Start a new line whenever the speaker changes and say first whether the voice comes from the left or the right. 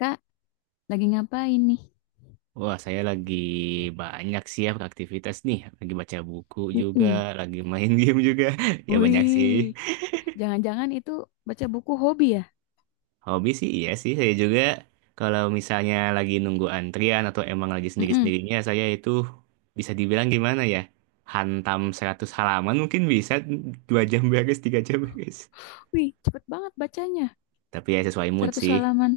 left: Kak, lagi ngapain nih?
right: Wah, saya lagi banyak sih ya aktivitas nih. Lagi baca buku juga,
left: Mm-mm.
right: lagi main game juga. Ya banyak sih.
left: Wih, jangan-jangan itu baca buku hobi ya?
right: Hobi sih iya sih saya juga. Kalau misalnya lagi nunggu antrian atau emang lagi
left: Mm-mm.
right: sendiri-sendirinya, saya itu bisa dibilang gimana ya? Hantam 100 halaman mungkin bisa 2 jam beres, 3 jam beres.
left: Wih, cepet banget bacanya.
right: Tapi ya sesuai mood
left: seratus
right: sih.
left: halaman.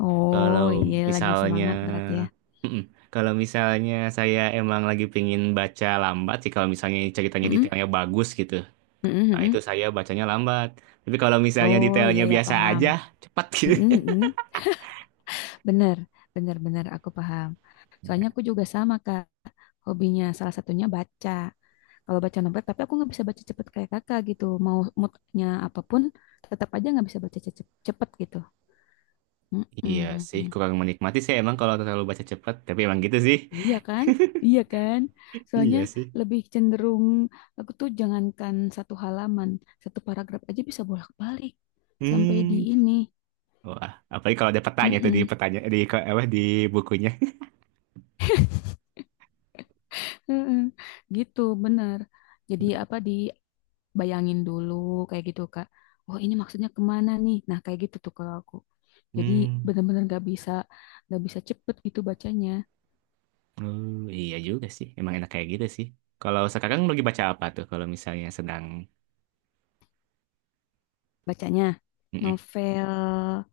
left: Oh,
right: Kalau
left: iya lagi
right: misalnya.
left: semangat berarti ya.
right: Mm-mm. Kalau misalnya saya emang lagi pengen baca lambat sih, kalau misalnya ceritanya
left: Mm-mm.
right: detailnya bagus gitu.
left: Mm-mm,
right: Nah, itu
left: mm-mm.
right: saya bacanya lambat. Tapi kalau misalnya
left: Oh, iya
right: detailnya
left: ya
right: biasa
left: paham.
right: aja, cepat gitu.
left: Mm-mm, mm-mm. Bener, bener, bener aku paham. Soalnya aku juga sama Kak, hobinya salah satunya baca. Kalau baca novel, tapi aku nggak bisa baca cepet kayak kakak gitu. Mau moodnya apapun, tetap aja nggak bisa baca cepet gitu.
right: Iya sih,
left: Mm-mm.
right: kurang menikmati sih emang kalau terlalu baca cepat. Tapi emang gitu sih.
left: Iya kan? Iya kan? Soalnya
right: Iya sih.
left: lebih cenderung aku tuh jangankan satu halaman, satu paragraf aja bisa bolak-balik sampai di
right: Hmm.
left: ini.
right: Wah, apalagi kalau ada petanya tuh di
left: Mm-mm.
right: petanya di apa di bukunya.
left: Mm-mm. Gitu, bener. Jadi apa dibayangin dulu kayak gitu, Kak. Oh, ini maksudnya kemana nih? Nah, kayak gitu tuh kalau aku. Jadi
right: Hmm.
left: bener-bener gak bisa cepet gitu bacanya.
right: Oh, iya juga sih. Emang enak kayak gitu sih. Kalau sekarang lagi baca apa tuh kalau misalnya sedang.
left: Bacanya
right: Mm-mm.
left: novel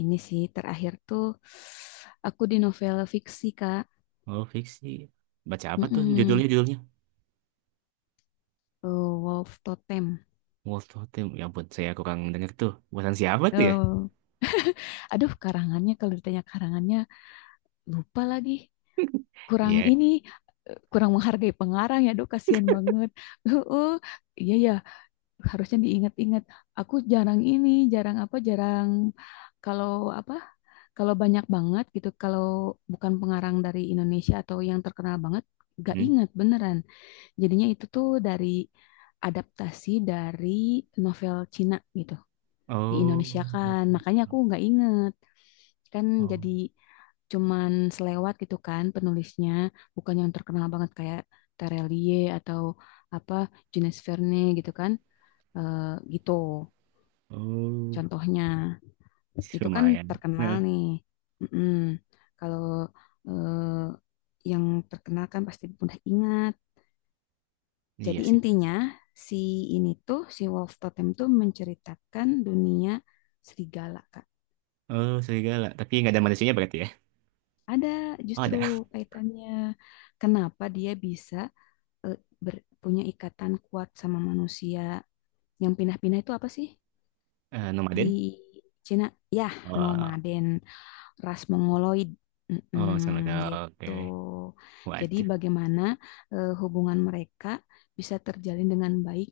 left: ini sih terakhir tuh aku di novel fiksi, Kak.
right: Oh, fiksi. Baca apa tuh judulnya
left: Mm-mm.
right: judulnya?
left: Eh, Wolf Totem.
right: Wolf Totem. Ya ampun, saya kurang denger tuh. Buatan siapa tuh ya?
left: Eh, aduh, karangannya kalau ditanya karangannya lupa lagi. Kurang
right: Iya.
left: ini, eh, kurang menghargai pengarang ya, aduh kasihan banget. Uh, iya ya, harusnya diingat-ingat. Aku jarang ini, jarang apa, jarang kalau apa, kalau banyak banget gitu, kalau bukan pengarang dari Indonesia atau yang terkenal banget, gak
right: Hmm.
left: ingat beneran. Jadinya itu tuh dari adaptasi dari novel Cina gitu. Di Indonesia
right: Oh,
left: kan. Makanya aku nggak inget. Kan
right: oh,
left: jadi cuman selewat gitu kan penulisnya. Bukan yang terkenal banget kayak Terelie atau apa Jules Verne gitu kan. Eh, gitu
right: oh,
left: contohnya. Itu kan
right: lumayan.
left: terkenal
right: Nah,
left: nih. Mm-mm. Kalau eh, yang terkenal kan pasti mudah ingat.
right: iya
left: Jadi
right: sih.
left: intinya si ini tuh si Wolf Totem tuh menceritakan dunia serigala, Kak.
right: Oh, serigala. Tapi nggak ada manusianya berarti ya?
left: Ada
right: Oh,
left: justru
right: ada.
left: kaitannya kenapa dia bisa eh, punya ikatan kuat sama manusia yang pindah-pindah itu apa sih
right: Eh,
left: di
right: nomaden?
left: Cina? Ya,
right: Oh,
left: nomaden, ras mongoloid,
right: oh, sama ada.
left: mm-mm,
right: Oke.
left: gitu. Jadi
right: Waduh.
left: bagaimana eh, hubungan mereka bisa terjalin dengan baik,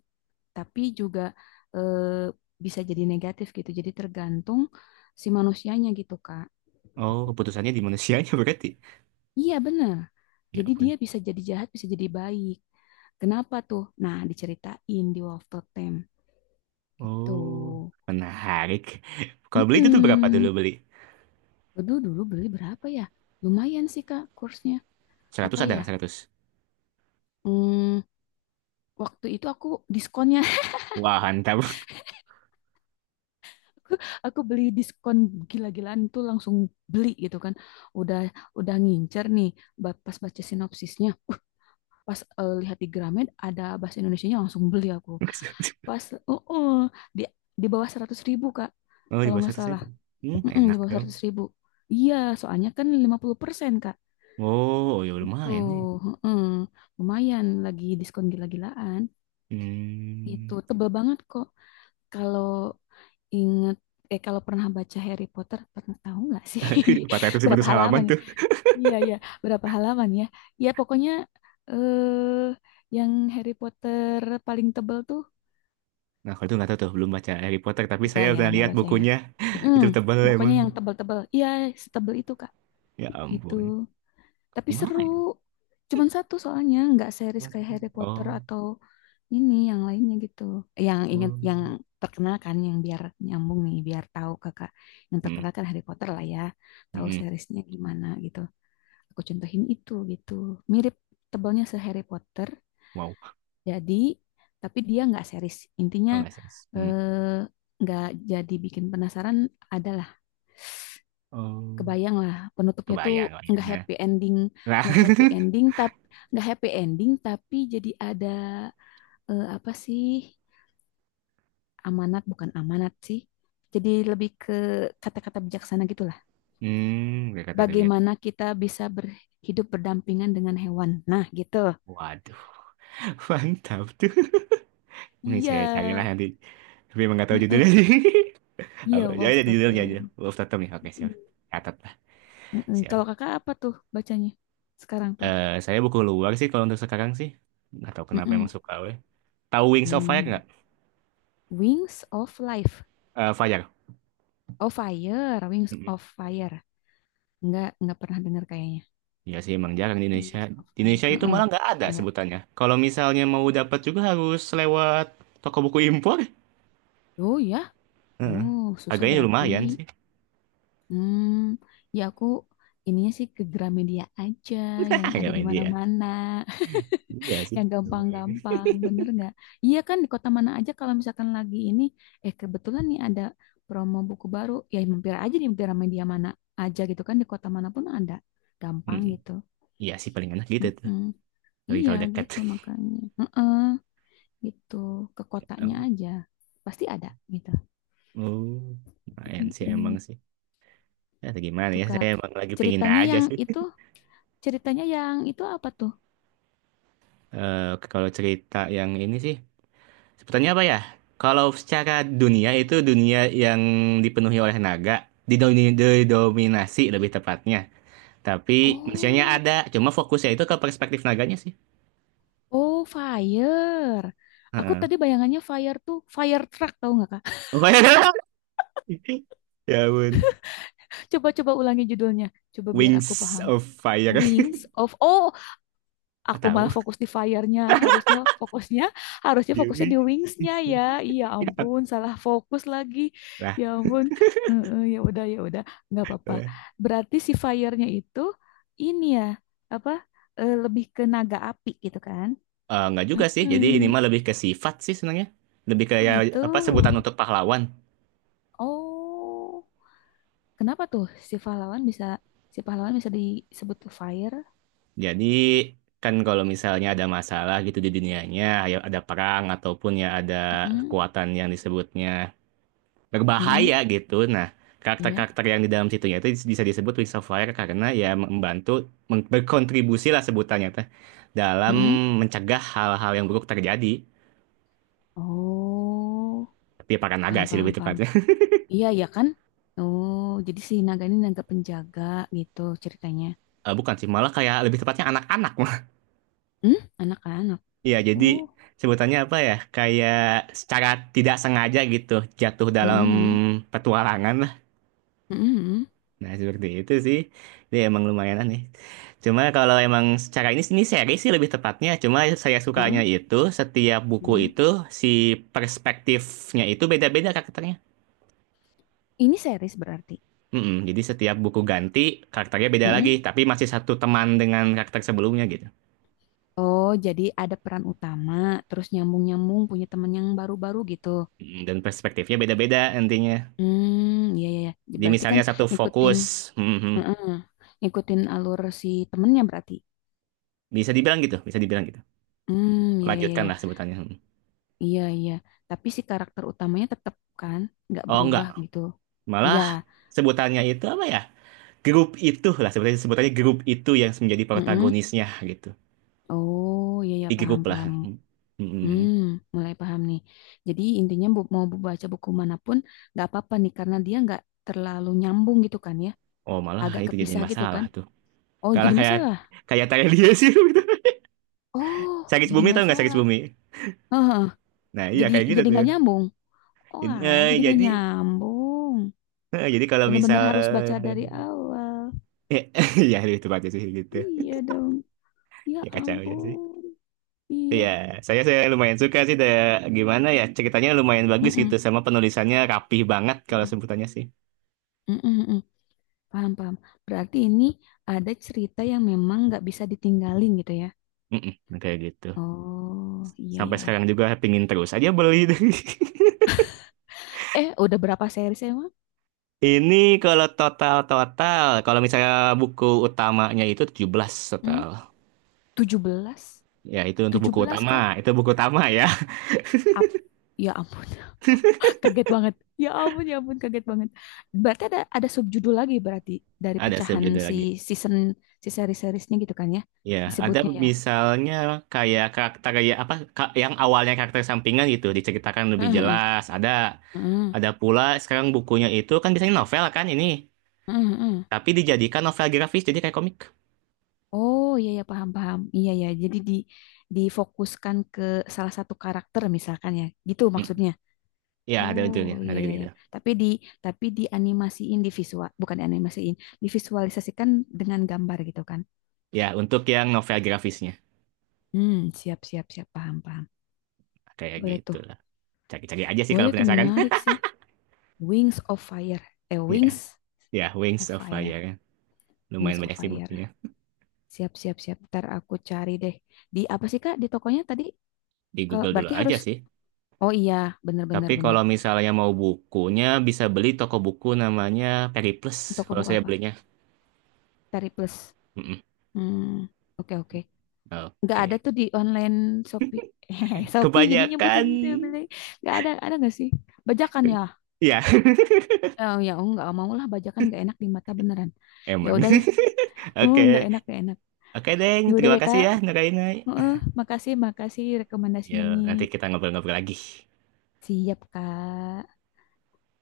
left: tapi juga eh, bisa jadi negatif gitu. Jadi tergantung si manusianya gitu, Kak.
right: Oh, keputusannya di manusianya berarti.
left: Iya bener.
right: Ya
left: Jadi dia
right: ampun.
left: bisa jadi jahat, bisa jadi baik. Kenapa tuh? Nah, diceritain di Wolverton gitu.
right: Oh, menarik. Kalau beli itu tuh berapa dulu
left: mm
right: beli?
left: Dulu dulu beli berapa ya? Lumayan sih Kak kursnya.
right: 100,
left: Apa
right: ada
left: ya?
right: nggak 100?
left: Hmm, waktu itu aku diskonnya
right: Wah, mantap.
left: aku, aku beli diskon gila-gilaan tuh langsung beli gitu kan. Udah udah ngincer nih pas baca sinopsisnya. Pas eh, lihat di gramet ada bahasa Indonesianya langsung beli aku. Pas oh, oh, di di bawah 100.000 kak
right: Oh, di
left: kalau
right: bawah
left: nggak
right: 100
left: salah.
right: ribu. Hmm,
left: Mm-mm, di
right: enak
left: bawah
right: dong.
left: 100.000, iya soalnya kan 50% kak
right: Oh, oh ya
left: gitu.
right: lumayan nih.
left: Mm, lumayan lagi diskon gila-gilaan itu
right: Hmm.
left: tebel banget kok. Kalau inget eh kalau pernah baca Harry Potter pernah tahu nggak sih berapa
right: 400 halaman
left: halaman.
right: tuh.
left: Iya iya berapa halaman ya, ya pokoknya eh yang Harry Potter paling tebel tuh.
right: Nah, kalau itu nggak tahu tuh, belum baca Harry Potter, tapi
left: Enggak
right: saya
left: ya,
right: udah
left: enggak
right: lihat
left: baca ya.
right: bukunya.
left: Mm,
right: Itu tebal
left: pokoknya
right: emang.
left: yang tebel-tebel. Iya, setebel itu, Kak.
right: Ya
left: Gitu.
right: ampun.
left: Tapi
right: Lumayan.
left: seru. Cuman satu soalnya, enggak series kayak Harry Potter
right: Oh,
left: atau ini yang lainnya gitu. Yang ingat
right: oh.
left: yang terkenal kan yang biar nyambung nih, biar tahu Kakak. Yang
right: Hmm,
left: terkenal kan Harry Potter lah ya.
right: hmm,
left: Tahu
right: hmm.
left: seriesnya gimana gitu. Aku contohin itu gitu. Mirip tebelnya se Harry Potter.
right: Wow.
left: Jadi, tapi dia nggak series. Intinya
right: Oh, nggak sih. Hmm.
left: eh nggak jadi bikin penasaran adalah
right: Oh,
left: kebayang lah penutupnya tuh
right: kebayang, kebayang.
left: nggak
right: Nah.
left: happy ending,
right: Nah.
left: nggak happy ending tapi nggak happy ending tapi jadi ada eh, apa sih amanat bukan amanat sih, jadi lebih ke kata-kata bijaksana gitulah
right: hmm, nggak kata tapi nggak.
left: bagaimana kita bisa berhidup berdampingan dengan hewan, nah gitu.
right: Waduh, mantap tuh. Ini
left: Iya.
right: saya carilah nanti. Tapi emang nggak tahu judulnya.
left: Heeh.
right: Oh,
left: Iya,
right: ya,
left: Wolf
right: ya, judulnya aja.
left: Totem.
right: Wolf Totem ya. Oke, siap. Catat lah.
left: Heeh. Kalau
right: Siap.
left: kakak apa tuh bacanya sekarang tuh?
right: Eh, saya buku luar sih kalau untuk sekarang sih. Nggak tahu kenapa
left: Heeh.
right: emang suka. Weh. Tahu Wings of Fire
left: Hmm.
right: nggak?
left: Wings of Life
right: Eh, Fajar.
left: of Fire, Wings
right: Mm-mm.
left: of Fire. Nggak pernah dengar kayaknya.
right: Iya sih emang jarang di Indonesia.
left: Wings of
right: Di
left: Fire.
right: Indonesia itu
left: Heeh,
right: malah nggak ada
left: enggak.
right: sebutannya. Kalau misalnya mau dapat juga harus lewat toko buku impor.
left: Oh ya,
right: Heeh.
left: oh susah
right: Harganya
left: berarti.
right: lumayan sih.
left: Hmm, ya aku ininya sih ke Gramedia aja yang ada
right: Gak
left: di
right: media.
left: mana-mana,
right: Iya sih.
left: yang
right: Lumayan.
left: gampang-gampang, bener nggak? Iya kan di kota mana aja kalau misalkan lagi ini, eh kebetulan nih ada promo buku baru, ya mampir aja di Gramedia mana aja gitu kan, di kota manapun ada, gampang
right: Mm-mm.
left: gitu.
right: Iya sih paling enak gitu tuh.
left: Mm-mm.
right: Lagi
left: Iya
right: kalau dekat.
left: gitu makanya. Gitu ke kotanya
right: Em,
left: aja pasti ada gitu.
right: Oh, lumayan sih emang
left: Mm-mm.
right: sih. Ya, gimana
left: Itu
right: ya? Saya
left: kak
right: emang lagi pengen
left: ceritanya
right: aja
left: yang
right: sih.
left: itu, apa tuh?
right: Eh, kalau cerita yang ini sih. Sebutannya apa ya? Kalau secara dunia itu dunia yang dipenuhi oleh naga, didominasi lebih tepatnya. Tapi manusianya
left: Oh
right: ada, cuma fokusnya itu ke perspektif naganya sih.
left: oh fire, aku
right: Heeh.
left: tadi bayangannya fire tuh fire truck tahu nggak kak.
right: Ya ampun.
left: Coba coba ulangi judulnya, coba biar aku
right: Wings
left: paham.
right: of Fire.
left: Wings of oh,
right: Nggak
left: aku
right: tahu.
left: malah fokus di fire-nya, harusnya
right: Dia-
left: fokusnya di wings-nya ya. Iya ampun salah fokus lagi.
right: Lah,
left: Ya ampun. Heeh, ya udah, ya udah, nggak
right: lah.
left: apa-apa.
right: Eh,
left: Berarti si fire-nya itu ini ya, apa eh, lebih ke naga api gitu kan.
right: nggak juga sih. Jadi ini
left: Hmm,
right: mah lebih ke sifat sih sebenarnya. Lebih
left: oh
right: kayak
left: gitu.
right: apa sebutan untuk pahlawan.
left: Oh, kenapa tuh si pahlawan bisa si pahlawan bisa disebut fire?
right: Jadi kan kalau misalnya ada masalah gitu di dunianya, ya ada perang ataupun ya ada
left: Mm-mm,
right: kekuatan yang disebutnya
left: mm-mm,
right: berbahaya gitu. Nah,
left: iya,
right: karakter-karakter yang di dalam situnya itu bisa disebut Wings of Fire karena ya membantu berkontribusi lah sebutannya teh dalam
left: mm-mm.
right: mencegah hal-hal yang buruk terjadi.
left: Oh
right: Tapi para naga
left: paham,
right: sih
left: paham,
right: lebih
left: paham.
right: tepatnya.
left: Iya, ya kan? Oh, jadi si naga ini naga penjaga gitu ceritanya.
right: Eh, bukan sih, malah kayak lebih tepatnya anak-anak. mah.
left: Hmm? Anak-anak.
right: Iya, jadi
left: Oh,
right: sebutannya apa ya? Kayak secara tidak sengaja gitu jatuh dalam
left: mm-mm,
right: petualangan.
left: mm-mm,
right: Nah, seperti itu sih. Dia emang lumayan aneh. Cuma kalau emang secara ini seri sih lebih tepatnya. Cuma saya sukanya
left: uh-uh,
right: itu setiap buku
left: mm-mm.
right: itu si perspektifnya itu beda-beda karakternya.
left: Ini series berarti.
right: Mm-mm, jadi setiap buku ganti karakternya beda lagi,
left: Mm-mm.
right: tapi masih satu teman dengan karakter sebelumnya gitu.
left: Oh, jadi ada peran utama, terus nyambung-nyambung punya teman yang baru-baru gitu.
right: Mm, dan perspektifnya beda-beda nantinya.
left: Hmm, iya, iya, iya. Ya,
right: Jadi
left: berarti kan
right: misalnya satu
left: ngikutin,
right: fokus, mhm.
left: mm ngikutin alur si temennya berarti.
right: Bisa dibilang gitu, bisa dibilang gitu.
left: Hmm, iya, iya, iya,
right: Lanjutkanlah sebutannya. Mm.
left: iya, iya, iya. Tapi si karakter utamanya tetap kan, nggak
right: Oh enggak,
left: berubah gitu. Iya.
right: malah sebutannya itu apa ya? Grup itu lah sebenarnya sebutannya, grup itu yang menjadi
left: mm
right: protagonisnya gitu,
left: Oh, iya ya
right: di
left: paham,
right: grup lah.
left: paham.
right: Mm-mm.
left: Hmm, mulai paham nih. Jadi intinya bu, mau baca buku manapun nggak apa-apa nih karena dia nggak terlalu nyambung gitu kan ya,
right: Oh, malah
left: agak
right: itu jadi
left: kepisah gitu
right: masalah
left: kan.
right: tuh
left: Oh,
right: kalau
left: jadi
right: kayak
left: masalah.
right: kayak tanya dia, sih gitu.
left: Oh,
right: Sakit
left: jadi
right: bumi, tau nggak? Sakit
left: masalah.
right: bumi.
left: Heeh,
right: Nah iya kayak gitu
left: jadi
right: tuh.
left: nggak nyambung. Oh,
right: Jadi,
left: alah, jadi nggak nyambung.
right: Kalau
left: Bener-bener
right: misal,
left: harus baca dari awal.
right: eh, ya itu aja sih gitu.
left: Iya dong. Ya
right: Ya kacau ya sih.
left: ampun. Iya.
right: Iya, saya lumayan suka sih da, gimana ya, ceritanya lumayan bagus gitu
left: Mm-mm.
right: sama penulisannya rapih banget kalau
left: Mm-mm.
right: sebutannya sih.
left: Mm-mm. Paham, paham. Berarti ini cerita yang memang nggak bisa ditinggalin gitu ya.
right: Mm-mm, kayak gitu.
left: Oh, iya, iya.
right: Sampai
left: iya.
right: sekarang juga pingin terus aja beli.
left: Eh, udah berapa series emang?
right: Ini kalau total-total, kalau misalnya buku utamanya itu 17
left: Hmm?
right: total.
left: 17.
right: Ya, itu untuk
left: tujuh
right: buku
left: belas,
right: utama.
left: Kak?
right: Itu buku utama ya.
left: Ap-, ya ampun, kaget banget. Ya ampun, kaget banget. Berarti ada subjudul lagi berarti dari
right: Ada
left: pecahan
right: subjudul
left: si
right: lagi.
left: season, si seri-seriesnya gitu kan ya?
right: Ya, ada
left: Disebutnya ya.
right: misalnya kayak karakter kayak apa yang awalnya karakter sampingan gitu diceritakan lebih
left: Heeh, heeh,
right: jelas. Ada
left: heeh,
right: ada pula sekarang bukunya itu kan biasanya novel kan ini,
left: heeh, heeh.
right: tapi dijadikan novel grafis jadi kayak komik.
left: Oh iya ya paham, paham. Iya ya. Jadi di difokuskan ke salah satu karakter misalkan ya. Gitu
right: Mm.
left: maksudnya.
right: Ya, ada
left: Oh
right: judulnya,
left: iya,
right: ada
left: iya ya.
right: gitu-gitu.
left: Tapi di dianimasiin di visual, bukan dianimasiin, divisualisasikan dengan gambar gitu kan.
right: Ya, untuk yang novel grafisnya
left: Hmm, siap, siap, siap, paham, paham.
right: kayak
left: Boleh
right: gitu
left: tuh.
right: lah. Cari-cari aja sih
left: Boleh
right: kalau
left: tuh,
right: penasaran.
left: menarik sih. Wings of Fire. Eh, Wings
right: Ya,
left: of
right: Wings of
left: Fire.
right: Fire kan.
left: Wings
right: Lumayan
left: of
right: banyak sih
left: Fire.
right: bukunya.
left: Siap, siap, siap. Ntar aku cari deh. Di apa sih Kak, di tokonya tadi?
right: Di
left: Ke,
right: Google dulu
left: berarti
right: aja
left: harus,
right: sih.
left: oh iya, bener, bener,
right: Tapi
left: bener.
right: kalau misalnya mau bukunya, bisa beli toko buku namanya Periplus.
left: Toko
right: Kalau
left: buku
right: saya
left: apa?
right: belinya.
left: Tari Plus.
right: Mm-mm.
left: Hmm, oke, oke. Nggak ada
right: Oke.
left: tuh di online Shopee. Hehe, Shopee jadi nyebutin
right: Kebanyakan...
left: tuh beli. Nggak ada, ada nggak sih? Bajakan ya?
right: Ya,
left: Oh ya, oh, nggak mau lah bajakan nggak enak di mata beneran. Ya
right: emang.
left: udah deh. Oh, nggak
right: Oke.
left: enak, nggak enak.
right: Oke, Deng.
left: Ya udah
right: Terima
left: deh,
right: kasih
left: Kak.
right: ya, Nurainai.
left: Heeh, makasih, makasih rekomendasinya
right: Ya,
left: nih.
right: nanti kita ngobrol-ngobrol lagi.
left: Siap, Kak.